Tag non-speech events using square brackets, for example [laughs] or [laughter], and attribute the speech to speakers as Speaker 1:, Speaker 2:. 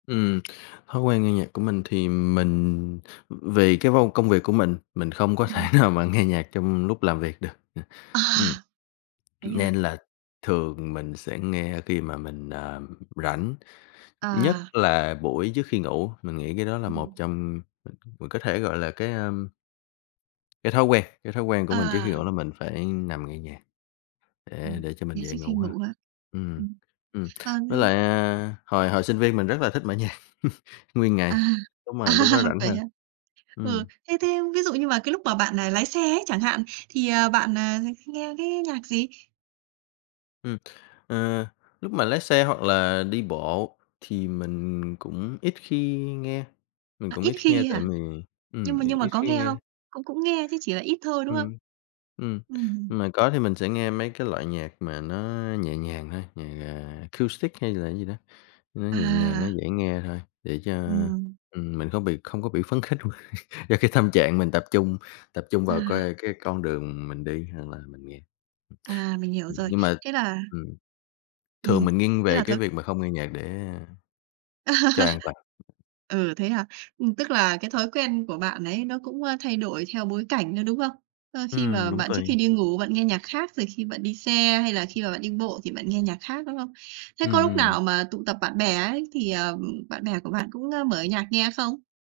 Speaker 1: Ừm, thói quen nghe nhạc của mình thì mình vì cái vô công việc của mình, mình không có thể
Speaker 2: Ừm.
Speaker 1: nào mà nghe nhạc trong lúc làm việc được, ừm,
Speaker 2: À!
Speaker 1: ừm.
Speaker 2: Thế hả?
Speaker 1: Nên là thường mình sẽ nghe khi mà mình, ờ, rảnh, nhất
Speaker 2: À.
Speaker 1: là buổi trước khi ngủ, mình nghĩ cái đó là một
Speaker 2: Ừm.
Speaker 1: trong [unintelligible] mình có thể gọi là cái à cái thói quen cái thói quen của mình trước khi
Speaker 2: À.
Speaker 1: ngủ là mình phải nằm nghe nhạc để
Speaker 2: Ừm,
Speaker 1: để cho mình
Speaker 2: nghe
Speaker 1: dễ
Speaker 2: trước khi
Speaker 1: ngủ hơn,
Speaker 2: ngủ hả?
Speaker 1: ừm,
Speaker 2: Ừm.
Speaker 1: ừm,
Speaker 2: À, thế
Speaker 1: với lại, à, hồi hồi sinh viên mình rất là thích mở nhạc [laughs] nguyên
Speaker 2: À!
Speaker 1: ngày, đúng
Speaker 2: À
Speaker 1: là lúc đó rảnh
Speaker 2: vậy
Speaker 1: ha,
Speaker 2: hả? Ừ,
Speaker 1: ừm.
Speaker 2: thế thế ví dụ như mà cái lúc mà bạn, à, lái xe ấy chẳng hạn, thì, à, bạn, à, thích nghe cái nhạc gì?
Speaker 1: Ừm. À, lúc mà lái xe hoặc là đi bộ thì mình cũng ít khi nghe mình
Speaker 2: Ờ,
Speaker 1: cũng
Speaker 2: ít
Speaker 1: ít khi nghe
Speaker 2: khi
Speaker 1: tại
Speaker 2: hả?
Speaker 1: vì ừm,
Speaker 2: Nhưng mà
Speaker 1: mình
Speaker 2: nhưng mà
Speaker 1: ít
Speaker 2: có
Speaker 1: khi
Speaker 2: nghe không?
Speaker 1: nghe.
Speaker 2: Cũng cũng nghe chứ chỉ là ít thôi, đúng không?
Speaker 1: Ừm. Ừm,
Speaker 2: Ừm.
Speaker 1: mà có thì mình sẽ nghe mấy cái loại nhạc mà nó nhẹ nhàng thôi, nhạc, à, acoustic hay là cái gì đó, nó nhẹ nhàng, nó
Speaker 2: À!
Speaker 1: dễ nghe thôi, để cho,
Speaker 2: Ừm.
Speaker 1: ừm, mình không bị không có bị phấn khích quá, [laughs] cho cái tâm trạng mình tập trung tập trung vào
Speaker 2: À.
Speaker 1: coi cái con đường mình đi hoặc là mình nghe.
Speaker 2: À, mình hiểu
Speaker 1: Ừm,
Speaker 2: rồi.
Speaker 1: nhưng mà
Speaker 2: Thế là
Speaker 1: ừm. Thường
Speaker 2: ừm,
Speaker 1: mình nghiêng
Speaker 2: thế
Speaker 1: về
Speaker 2: là
Speaker 1: cái
Speaker 2: thói
Speaker 1: việc mà không nghe nhạc để, a cho an
Speaker 2: [laughs]
Speaker 1: toàn.
Speaker 2: Ừ, thế hả? Ừm, tức là cái thói quen của bạn ấy nó cũng, à, thay đổi theo bối cảnh nữa, đúng không? Ờ, khi mà
Speaker 1: Ừm, cũng
Speaker 2: bạn trước khi
Speaker 1: tùy.
Speaker 2: đi ngủ bạn nghe nhạc khác, rồi khi bạn đi xe hay là khi mà bạn đi bộ thì bạn nghe nhạc khác, đúng không? Thế có
Speaker 1: Ừm,
Speaker 2: lúc
Speaker 1: ừm.
Speaker 2: nào mà tụ tập bạn bè ấy thì, à, bạn bè của bạn cũng, a, mở nhạc nghe không?